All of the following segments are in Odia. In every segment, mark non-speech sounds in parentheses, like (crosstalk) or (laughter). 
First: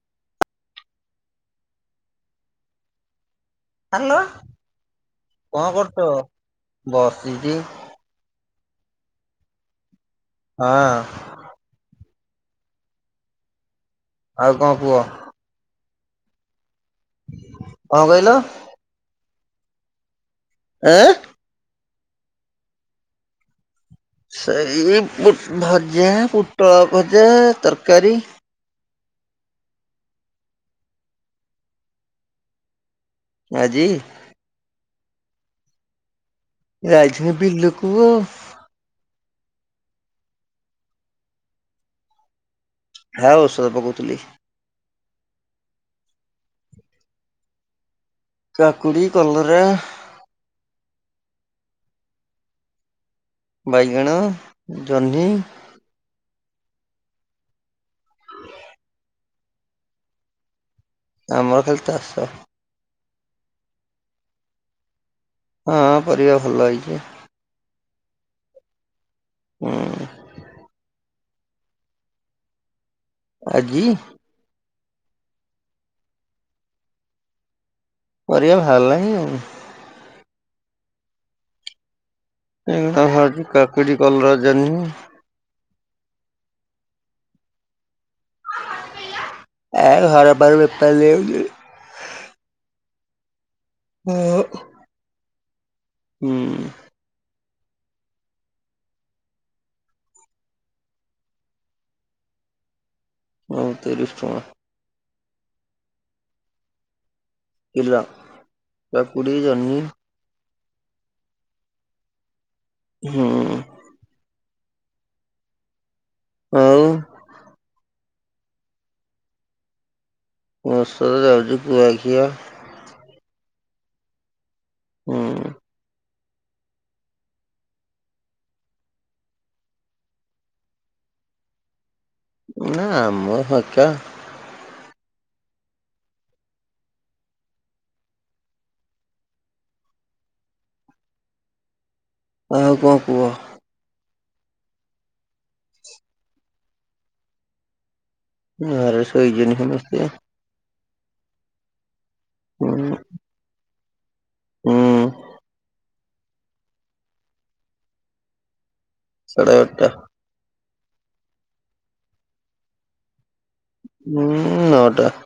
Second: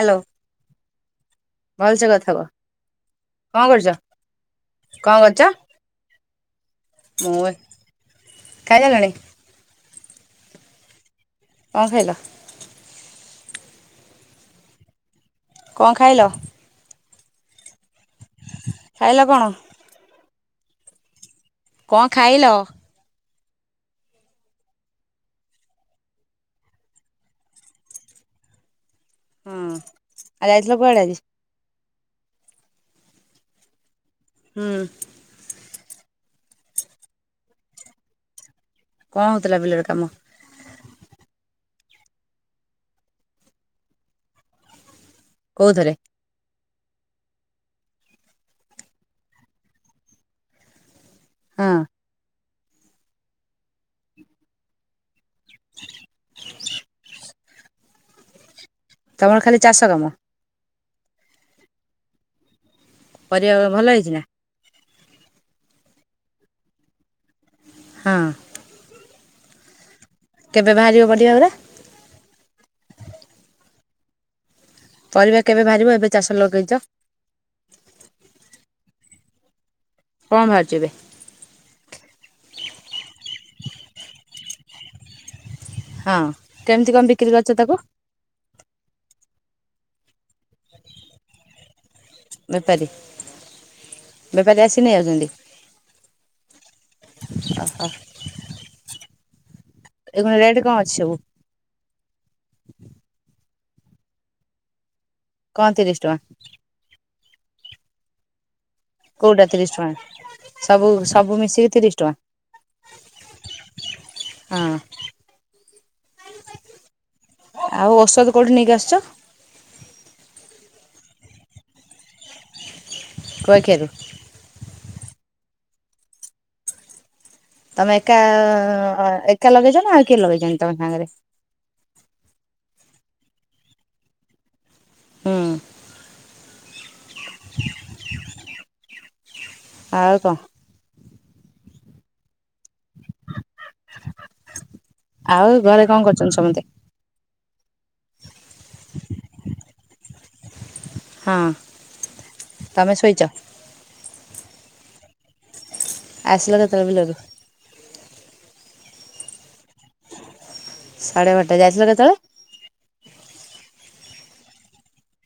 ହାଲୋ ଭଲସେ କଥା ହୁଅ ହାଲୋ କରୁଛ କଣ କରୁଛ ବସିଛି ଖାଇ ସାଇଲଣି ହଁ। କଣ ଖାଇିଲ ଆଉ କଣ କୁହ କଣ ଖାଇଲ (inaudible) କଣ କହିଲ? ଖାଇଲ କଣ ଆଁ କଣ ଖାଇଲ? ସେଇ ପୁଟ୍ ଭଜା ପୁଟଳ ଭଜା ତରକାରୀ। ହଁ ଆଉ ଯାଇଥିଲ କୁଆଡେ ଆଜି। ଆଜି, ହୁଁ, ଜାଇଥିନି ବିଲୁକୁ କଣ ହେଉଥିଲା ବିଲରେ କାମ। ହା ଔଷଦ ପକଉଥିଲି, କୋଉଥେରେ, କାକୁଡି, କଲରା, ହଁ (inaudible) ବାଇଗଣ, ଜହ୍ନି, (inaudible) ତମର ଖାଲି ଚାଷ କାମ ଆମର ଖାଲି ଚାଷ ପରିବା ଭଲ ହେଇଛି ନା ହଁ ପରିବା ଭଲ ହେଇଛି, ହଁ, ହୁଁ, ଦିଆକୁଡା (inaudible) ଆଜି (inaudible) ପରିବା କେବେ ବାହାରିବ ଏବେ ଚାଷ ଲଗେଇଛ। ପରିବା ବାହାରିଲାଣି ଆଉ, କଣ ବାହାରିଛିି ଏବେ, ଏଇ କୁଣି ବାହାରିଛି କାକୁଡ଼ି, କଲରା, ଜହ୍ନୀ ହଁ କେମିତି କଣ ବିକ୍ରି କରଛ ତାକୁ। ଏ ଘର ପାଖରୁ ବେପରି ନେଇଯାଉଚି। ବେପାରୀ, ବେପାରୀ ଆସି ନେଉଛନ୍ତି। ହୁଁ । ଆସ ଏ (unintelligible) ରେଟ କାମ ଅଛି ସବୁ? ହୁଁ ତିରିଶ ଟଙ୍କା । କଣ, ତିରିଶ ଟଙ୍କା? କିଲା କଉଟା ତିରିଶ ଟଙ୍କା? ସବୁ, ସବୁ ମିଶିକି ତିରିଶ ଟଙ୍କା। ହୁଁ । ହଁ । ଆଉ । ତାକୁ କେଉଠି ନେଇକି ଆସିଛ? ବସରେ ଯାଉଛି କୁଆଖିଆ କୁଆଖିଆ ରୁ ହଁ । ତମେ ଏକାଆ, ଏକା ଲଗେଇଛ ନା ଆଉ କିଏ ଲଗେଇଛନ୍ତି, ତମ ସାଙ୍ଗରେ? ନା, ଆ ମୁଁ ହଖ ହଁ । ଆଉ କହ? ଆଉ କଣ କୁହ? ଆଉ, ଘରେ କଣ କରୁଛନ୍ତି ସମସ୍ତେ? ଆରେ ଶୋଇଯନି ସମସ୍ତେ? ହଁ । ହୁଁ ତମେ ଶୋଇଚ? ହୁଁ । ଆସିଲ କେତେଳେ ବିଲରୁ? ସାଢ଼େ ଏଗାଟା ସାଢ଼େ ବାରଟା ଯାଇଥିଲ କେତେବେଳେ? ହୁଁ, ନଅଟା ।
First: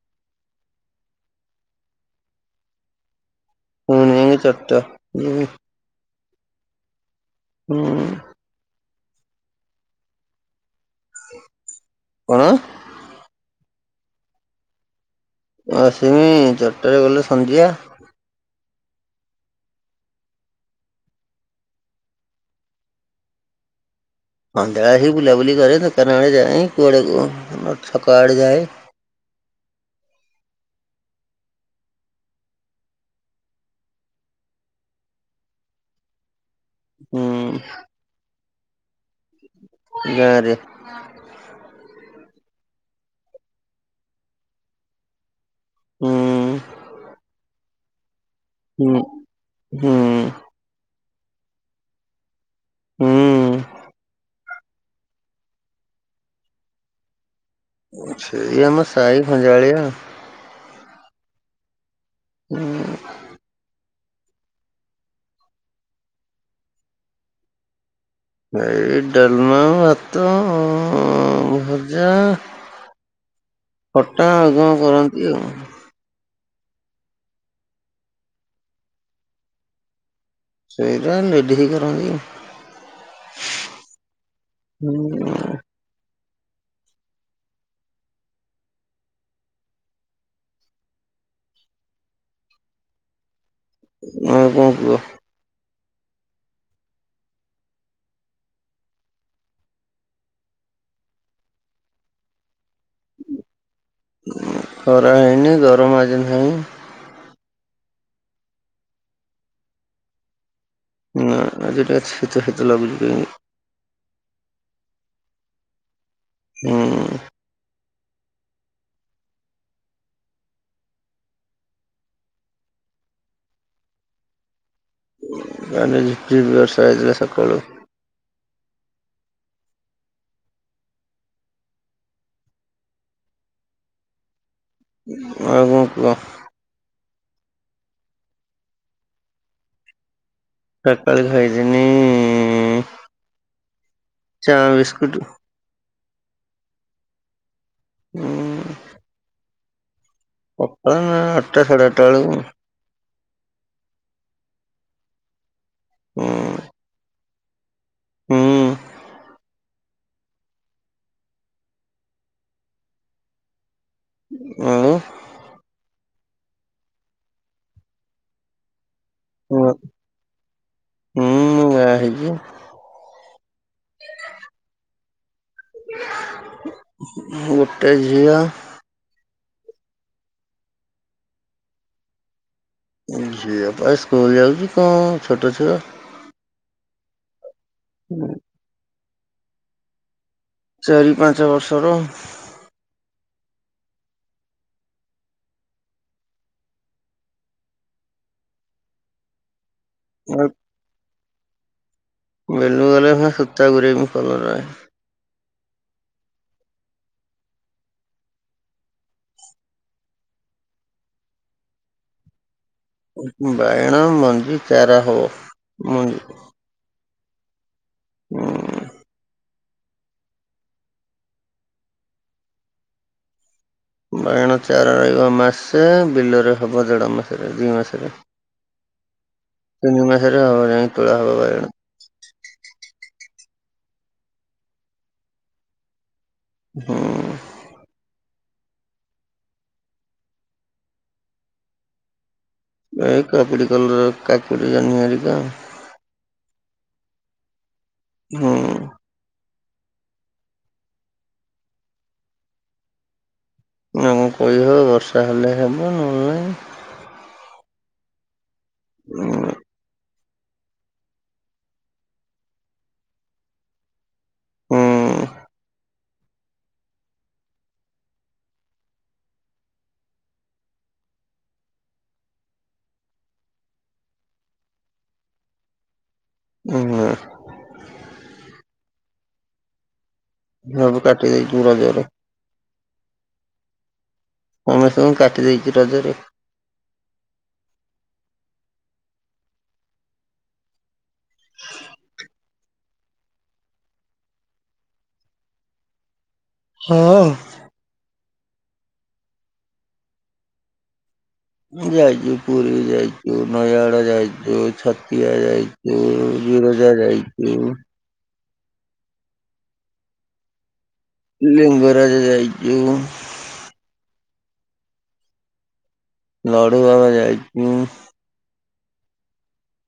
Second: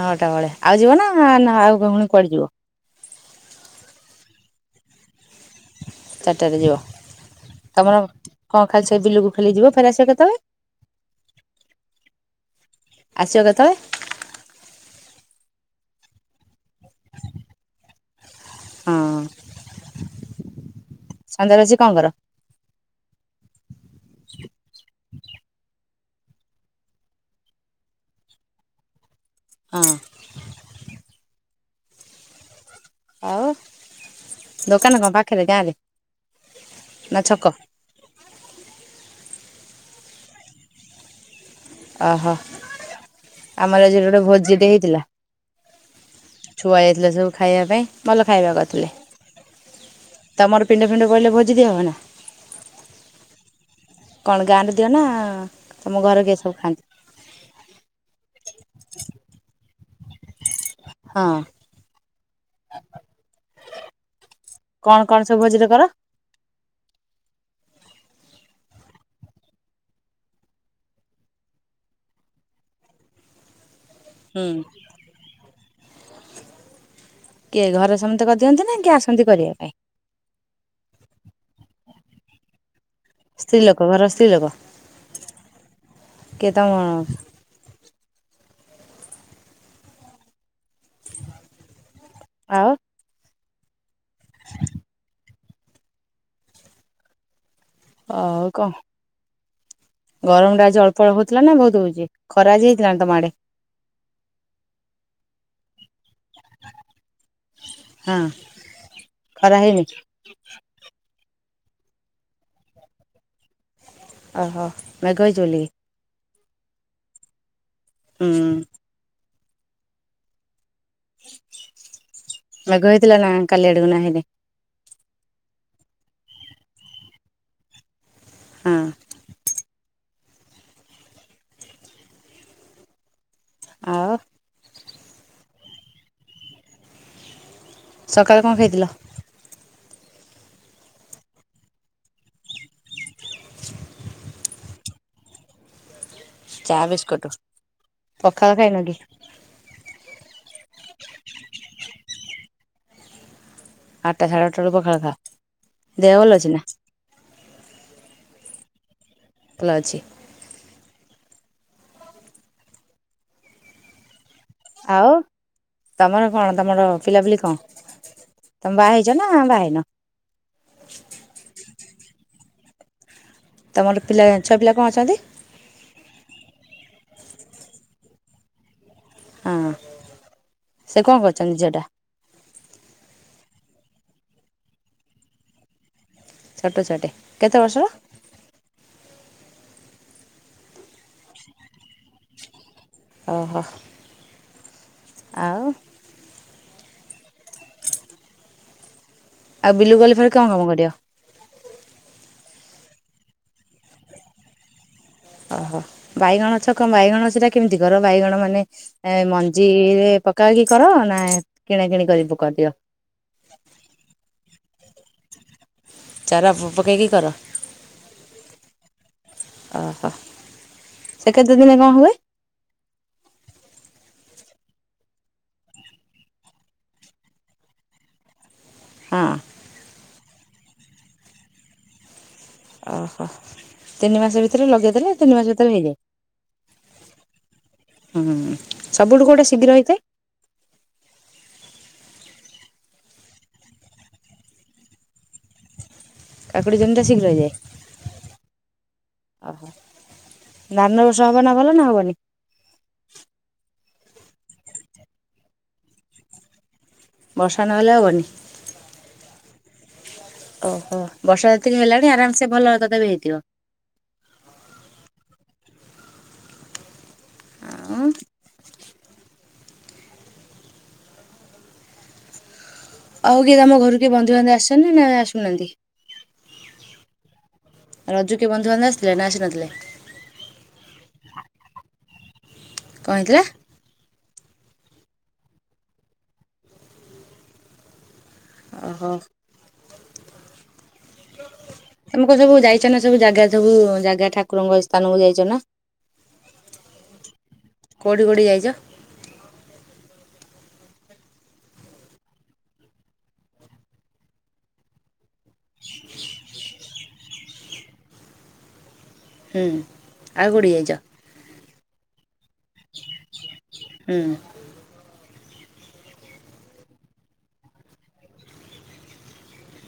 ନଅଟା ବେଳେ, ଆଉ ଯିବ ନା ନା, ଆଉ ଭଉଣୀ କୁଆଡେ ଯିବ? ପୁଣି ଚାରଟା, ହୁଁ । ଚାଟାରେ ଯିବ । ତମର କଣ ଖାଲି ସେ ବିଲକୁ ଖାଲି ଯିବ ଫେର ଆସିବ କେତବେ କଣ? ଆଶିବ କେଥଳେ ଆସିବି, ଚାରିଟାରେ ଗଲେ ସନ୍ଧ୍ୟା ହଁ । ସନ୍ଦ୍ୟାବାଛି କଣ କର? ଅ (unintelligible) ବୁଲାବୁଲି କରେ, ଦୋକାନ ଆଡ଼େ ଯାଏ, କୁଆଡ଼େ ଯଉ ଛକ ଆଡ଼େ ଯାଏ । ହଁ । ଆଉ, ଦୋକାନ କଣ ପାଖରେ ଗାଁରେ? ନା, ଛକ? ଗାଁରେ ଓହୋ! ଆମର ଆଜି ଗୋଟେ ଭୋଜିଟେ ହେଇଥିଲା। ହୁଁ । ଛୁଆ ଯାଇଥିଲା ସବୁ ଖାଇବା ପାଇଁ। ଭଲ ଖାଇବା କରିଥିଲେ। ହୁଁ ହୁଁ ତମର୍ ପିଣ୍ଡ ତୁଣ୍ଡ କଇଲେ ଭୋଜି ଦିଆ ହବ ନା? ହୁଁ। କଣ ଗାଁରେ ଦିଅ ନା ତମ ଘରେ କି ସବୁ ଖାଆନ୍ତି? ଏଇଏମ ସାହି ଖଞଜାଳିଆ। ହଁ। (inaudible) କଣ କଣ ସବୁ ଭୋଜିରେ କର? ଏଇ ଡାଲମା, ଭାତ, ଭଜା ଖଟା ହୁଁ ଆଉ କଅଁ ରୁରନ୍ତି ଆଉ। କିଏ ଘରେ ସମସ୍ତେ କରିଦିଅନ୍ତି ନା କିଏ ଆସନ୍ତି କରିବା ପାଇଁ? ସେଇଟା ଲେଡିକି ତ କରନ୍ତି ହ। ସ୍ତ୍ରୀ ଲୋକ ଘର ସ୍ତ୍ରୀ ଲୋକ କିଏ ତମ ଆଉ? ଆଉ କଣ କୁହ? ହଉ କଣ ଗରମ ଟା ଜ ଅଳ୍ପ ଅଳ ହଉଥିଲା ନା ବହୁତ ହଉଛି ଖରାଜ ହେଇ କରା ହେଇନି ତ (unintelligible) ହଁ ଖରା ହେଇନି? ନା ଆଜି ତ ଶୀତ ଶୀତ ଲାଗୁଚି କାଇଁ। ଓହୋ ମେଘ ହେଇ ଚିବୋଲିକି। ହୁଁ। ହୁଁ। ମେଘ ହେଇଥିଲା ନା କାଲି ଆଡକୁ ନା ହେଇନି? ନା ନା ଝିପଝିପ ବର୍ଷ ହେଇଥିଲା ସକାଳୁ। ହଁ। ଆଉ ଆଉ କଣ କୁହ? ସକାଳେ କଣ ଖାଇଥିଲ? ସକାଳେ ଖାଇଥିନି ଚା ବିସ୍କୁଟ। ଚା ବିସ୍କୁଟ। ହୁଁ ପଖାଳ ଖାଇନ କି? ପଖାଳ ନା ଆଠଟା ସାଢେ ଆଠଟା ବେଳକୁ। ଆଠଟା ସାଢ଼େ ଆଠଟା ବେଳକୁ ପଖାଳ ଖାଅ। ଦେହ ଭଲ ହୁଁ ଅଛିନା? ହୁଁ। କୋଳା ଅଛି ଆଉ। ତମର କଣ ତମର ପିଲା ପିଲି କଣ ତମେ ବାହା ହେଇ ଜ ନା ବାହା ହେଇନା? ହେଇଚି। ତମର ପିଲା ଛୁଆ ପିଲା କଣ ଅଛନ୍ତି? ଗୋଟେ ଝିଅ ହଁ ସେ କଣ କରୁଛନ୍ତି ଝିଅଟା? ଝିଅଟା ସ୍କୁଲ ଯାଉଛି କଣ ଛୋଟ ଛୁଆ। ଛୋଟ ଛୁଆଟେ? କେତେ ବର୍ଷର? ଚାରି ପାଞ୍ଚ ବର୍ଷ ର। ଓହୋ। ଆଉ? ବିଲୁକୁ ଗଲେ ଫେରେ କଣ କାମ କରିବ? ବିଲୁକୁ ଗଲେ ଫା ସୂତା ଗୁରେଇବୁ କଲରା ରେ ଓହୋ ବାଇଗଣ ଗଛ କଣ ବାଇଗଣ ସେଟା କେମିତି କର ବାଇଗଣ ମାନେ ମଞ୍ଜିରେ ପକାଇ କି କର ନା କିଣା କିିଣି କରି ପକରିଦିଅ। ଚାରାହଉ ଚାର ପକେଇ କି କର ଉଁ ଓହୋ ସେ କେତେ ଦିନେ କଣ ହୁଏ? ବାଇଣ ଚାରା ରହିବ ମାସେ ବିଲରେ ହବ ଦେଢ ମାସରେ ଦି ମାସରେ ହଁ। ତିନି ମାସରେ ହବ ଯାଇ ତୁଳା ହବ ବାରଗଣ ଓହୋ ତିନି ମାସ ଭିତରେ ଲଗେଇଦେଲେ ତିନି ମାସ ଭିତରେ ହେଇଯାଏ। ହୁଁ। ହୁଁ ସବୁଠୁ କୋଉଟା ଶିଗିର ହେଇଯାଏ। ଏ କାକୁଡ଼ି କଲରା କାକୁଡ଼ି ଜହ୍ନି ହରିକା ଆଉ। କାକୁଡି କେମିତି ଶୀଘ୍ର ହେଇଯାଏ। ହୁଁ। ଓହୋ ଧାନ ଏ ବର୍ଷ ହବ ନା ଭଲ ନା ହବନି? ଏଟା କଣ କହିହବ ବର୍ଷା ହେଲେ ହେବ ନହେଲେ ନାହିଁ। ବର୍ଷା ନହେଲେ ହବନି। ହୁଁ। ଓହୋ ବର୍ଷା ଯେତିକି ହେଲାଣି ଆରାମସେ ଭଲ ତଥାପି ହେଇଥିବ। ହୁଁ ଆଉ ଆଉ କିଏ ତମ ଘରୁକୁ କିଏ ବନ୍ଧୁବାନ୍ଧବ ଆସିଛନ୍ତି ନା ଆସୁନାହାନ୍ତି। ହୁଁ ରଜୁ କିଏ ବନ୍ଧୁବାନ୍ଧବ ଆସି ଚେନା ଆସିନଥିଲେ। ସବୁ କାଟିଦେଇଛି ମୁଁ ବନ୍ଧୁବାନ୍ଧବ କଣ ହେଇଥିଲା? ସମସ୍ତଙ୍କୁ କାଟି ଦେଇଛି ରଜରେ ଓହୋ। ତମେ କୋଉସବୁ ଯାଇଛନ ସବୁ ଜାଗା ସବୁ ଜାଗା ଠାକୁରଙ୍କ ସ୍ଥାନକୁୁ ଯାଇଛନା ହଁଅ। କୋଉଠି କୋଉଠି ଯାଇଛ। ଯାଇଛୁ ପୁରୀ ଯାଇଛୁ ନୟାଗଡ଼ ଯାଇଛୁ ଛତିଆ ଯାଇଛୁ ବିରଜା ଯାଇଛୁ। ହୁଁ ଆଉ କୋଉଠି ଯାଇଛ? (unintelligible) (inaudible) (inaudible) ଲଡୁ ବାବା ଯାଇଛୁ।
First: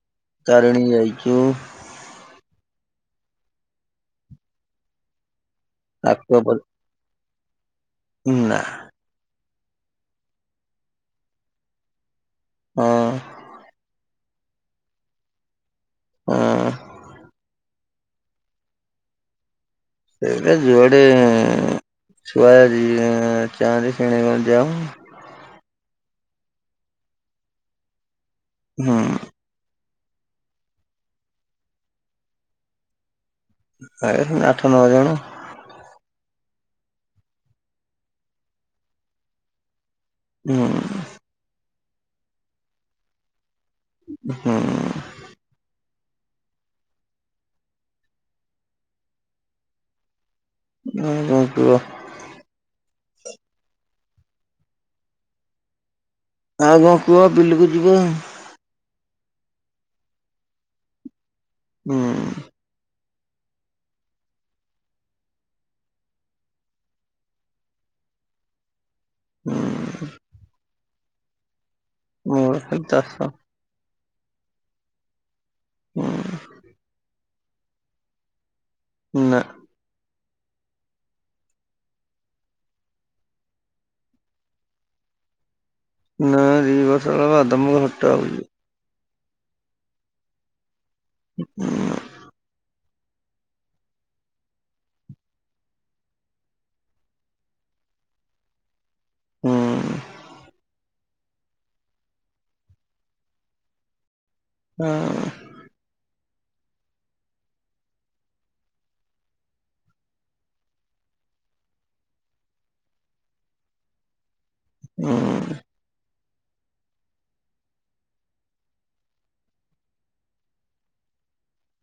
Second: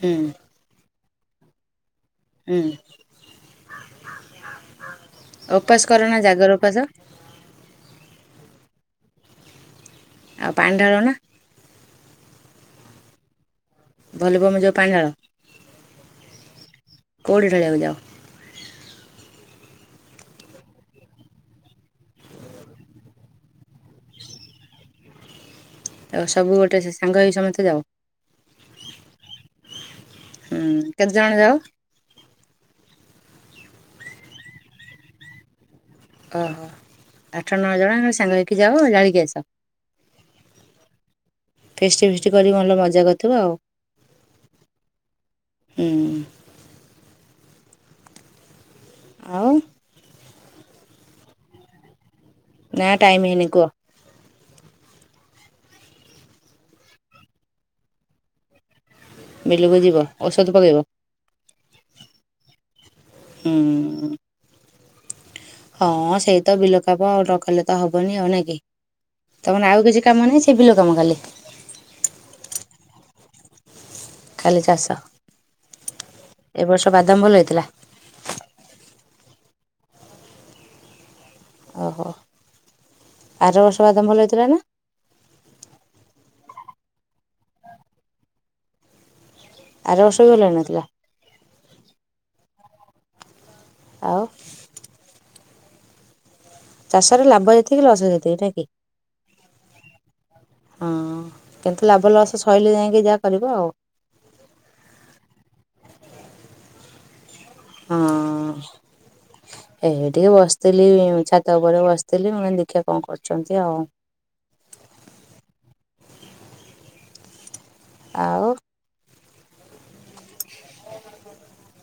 ହୁଁ (inaudible) (inaudible) ଓପାସ କର ନା ଆଖପାଖ ଜାଗର ଓପାସ? ନା। ଆଉ ପାାଣିଢାଳନା? ହଁ। (unintelligible) ହଁ। କୋଉଠି ଢାଳିବାକୁ ଯାଅ? ସେଇଟା ଯୁଆଡ଼େ ଛୁଆ ଯାଆନ୍ତି ସେଇ ଆଡେ ଯାଉଁ। ସବୁ ଗୋଟେ ସାଙ୍ଗ ହୋଇ ସମସ୍ତେ ଯାଅ? ହୁଁ। ହୁଁ କେତେ ଜଣ ଯାଅ? (inaudible) ଆଠ ନଅ ଜଣ। ଓହୋ ଆଠ ନଅ ଜଣ ସାଙ୍ଗ ହେଇକି ଯାଅ ଯାଇକି ଆସ। ହୁଁ। ଫିଷ୍ଟି ଫିଷ୍ଟି କରିକି ଭଲ ମଜା କରିଥିବ ଆଉ। ହୁଁ। ଉଁ। (inaudible) ଆଉ ଆଉ କଣ କୁଅ। ନା ଟାଇମ୍ ହେଇନି କୁହ। ଆଉ କଣ କୁହ ବିଲକୁ ଯିବୁ। ବିଲକୁ ଯିବ। ଔଷଧ ପକେଇବ? ହୁଁ। ହୁଁ। ହଁ ସେଇ ତ ବିଲ କାମ ନ କଲେ ତ ହବନି। ଆଉ ନାଇ କି? ହୁଁ ତମର ଆଉ କିଛି କାମ ନାହିଁ। ସେ ବିଲ (unintelligible) ମୋର ଖାଲି ଚାଷ। ଖାଲି ଚାଷ। ହୁଁ (inaudible) ଏବ ବର୍ଷ ବାଦାମ ଭଲ ହେ ଥିଲା। (inaudible) ନା। ଓହୋ (inaudible) ଆର ବର୍ଷ ବାଦାମ ଭଲ ହେଇଥିଲା ନା? (inaudible) ନା ଦି ବର୍ଷ ହେଲା ବାଦାମ ଭଟା ହଉଚି। ଆର ବର୍ଷ ବି ଭଲ ହେଇନଥିଲା? (inaudible) ଆଉ ଚାଷରେ ଲାଭ ଯେତିକି ଲସ୍ ସେତିକି ନୁହେଁ କି? ହୁଁ। ହୁଁ କିନ୍ତୁ ଲାଭ ଲସ ଶହିଲେ ଯାଇକି ଯାହା କରିବ ଆଉ। ହଁ। ହଁ (inaudible) ଏ ଟିକେ ବସିଥିଲି ଛାତ ଉପରେ ବସିଥିଲି ମୁଁ କହିଲି ଦେଖିଆ କଣ କରୁଛନ୍ତି ଆଉ ହୁଁ। ଆଉ (inaudible)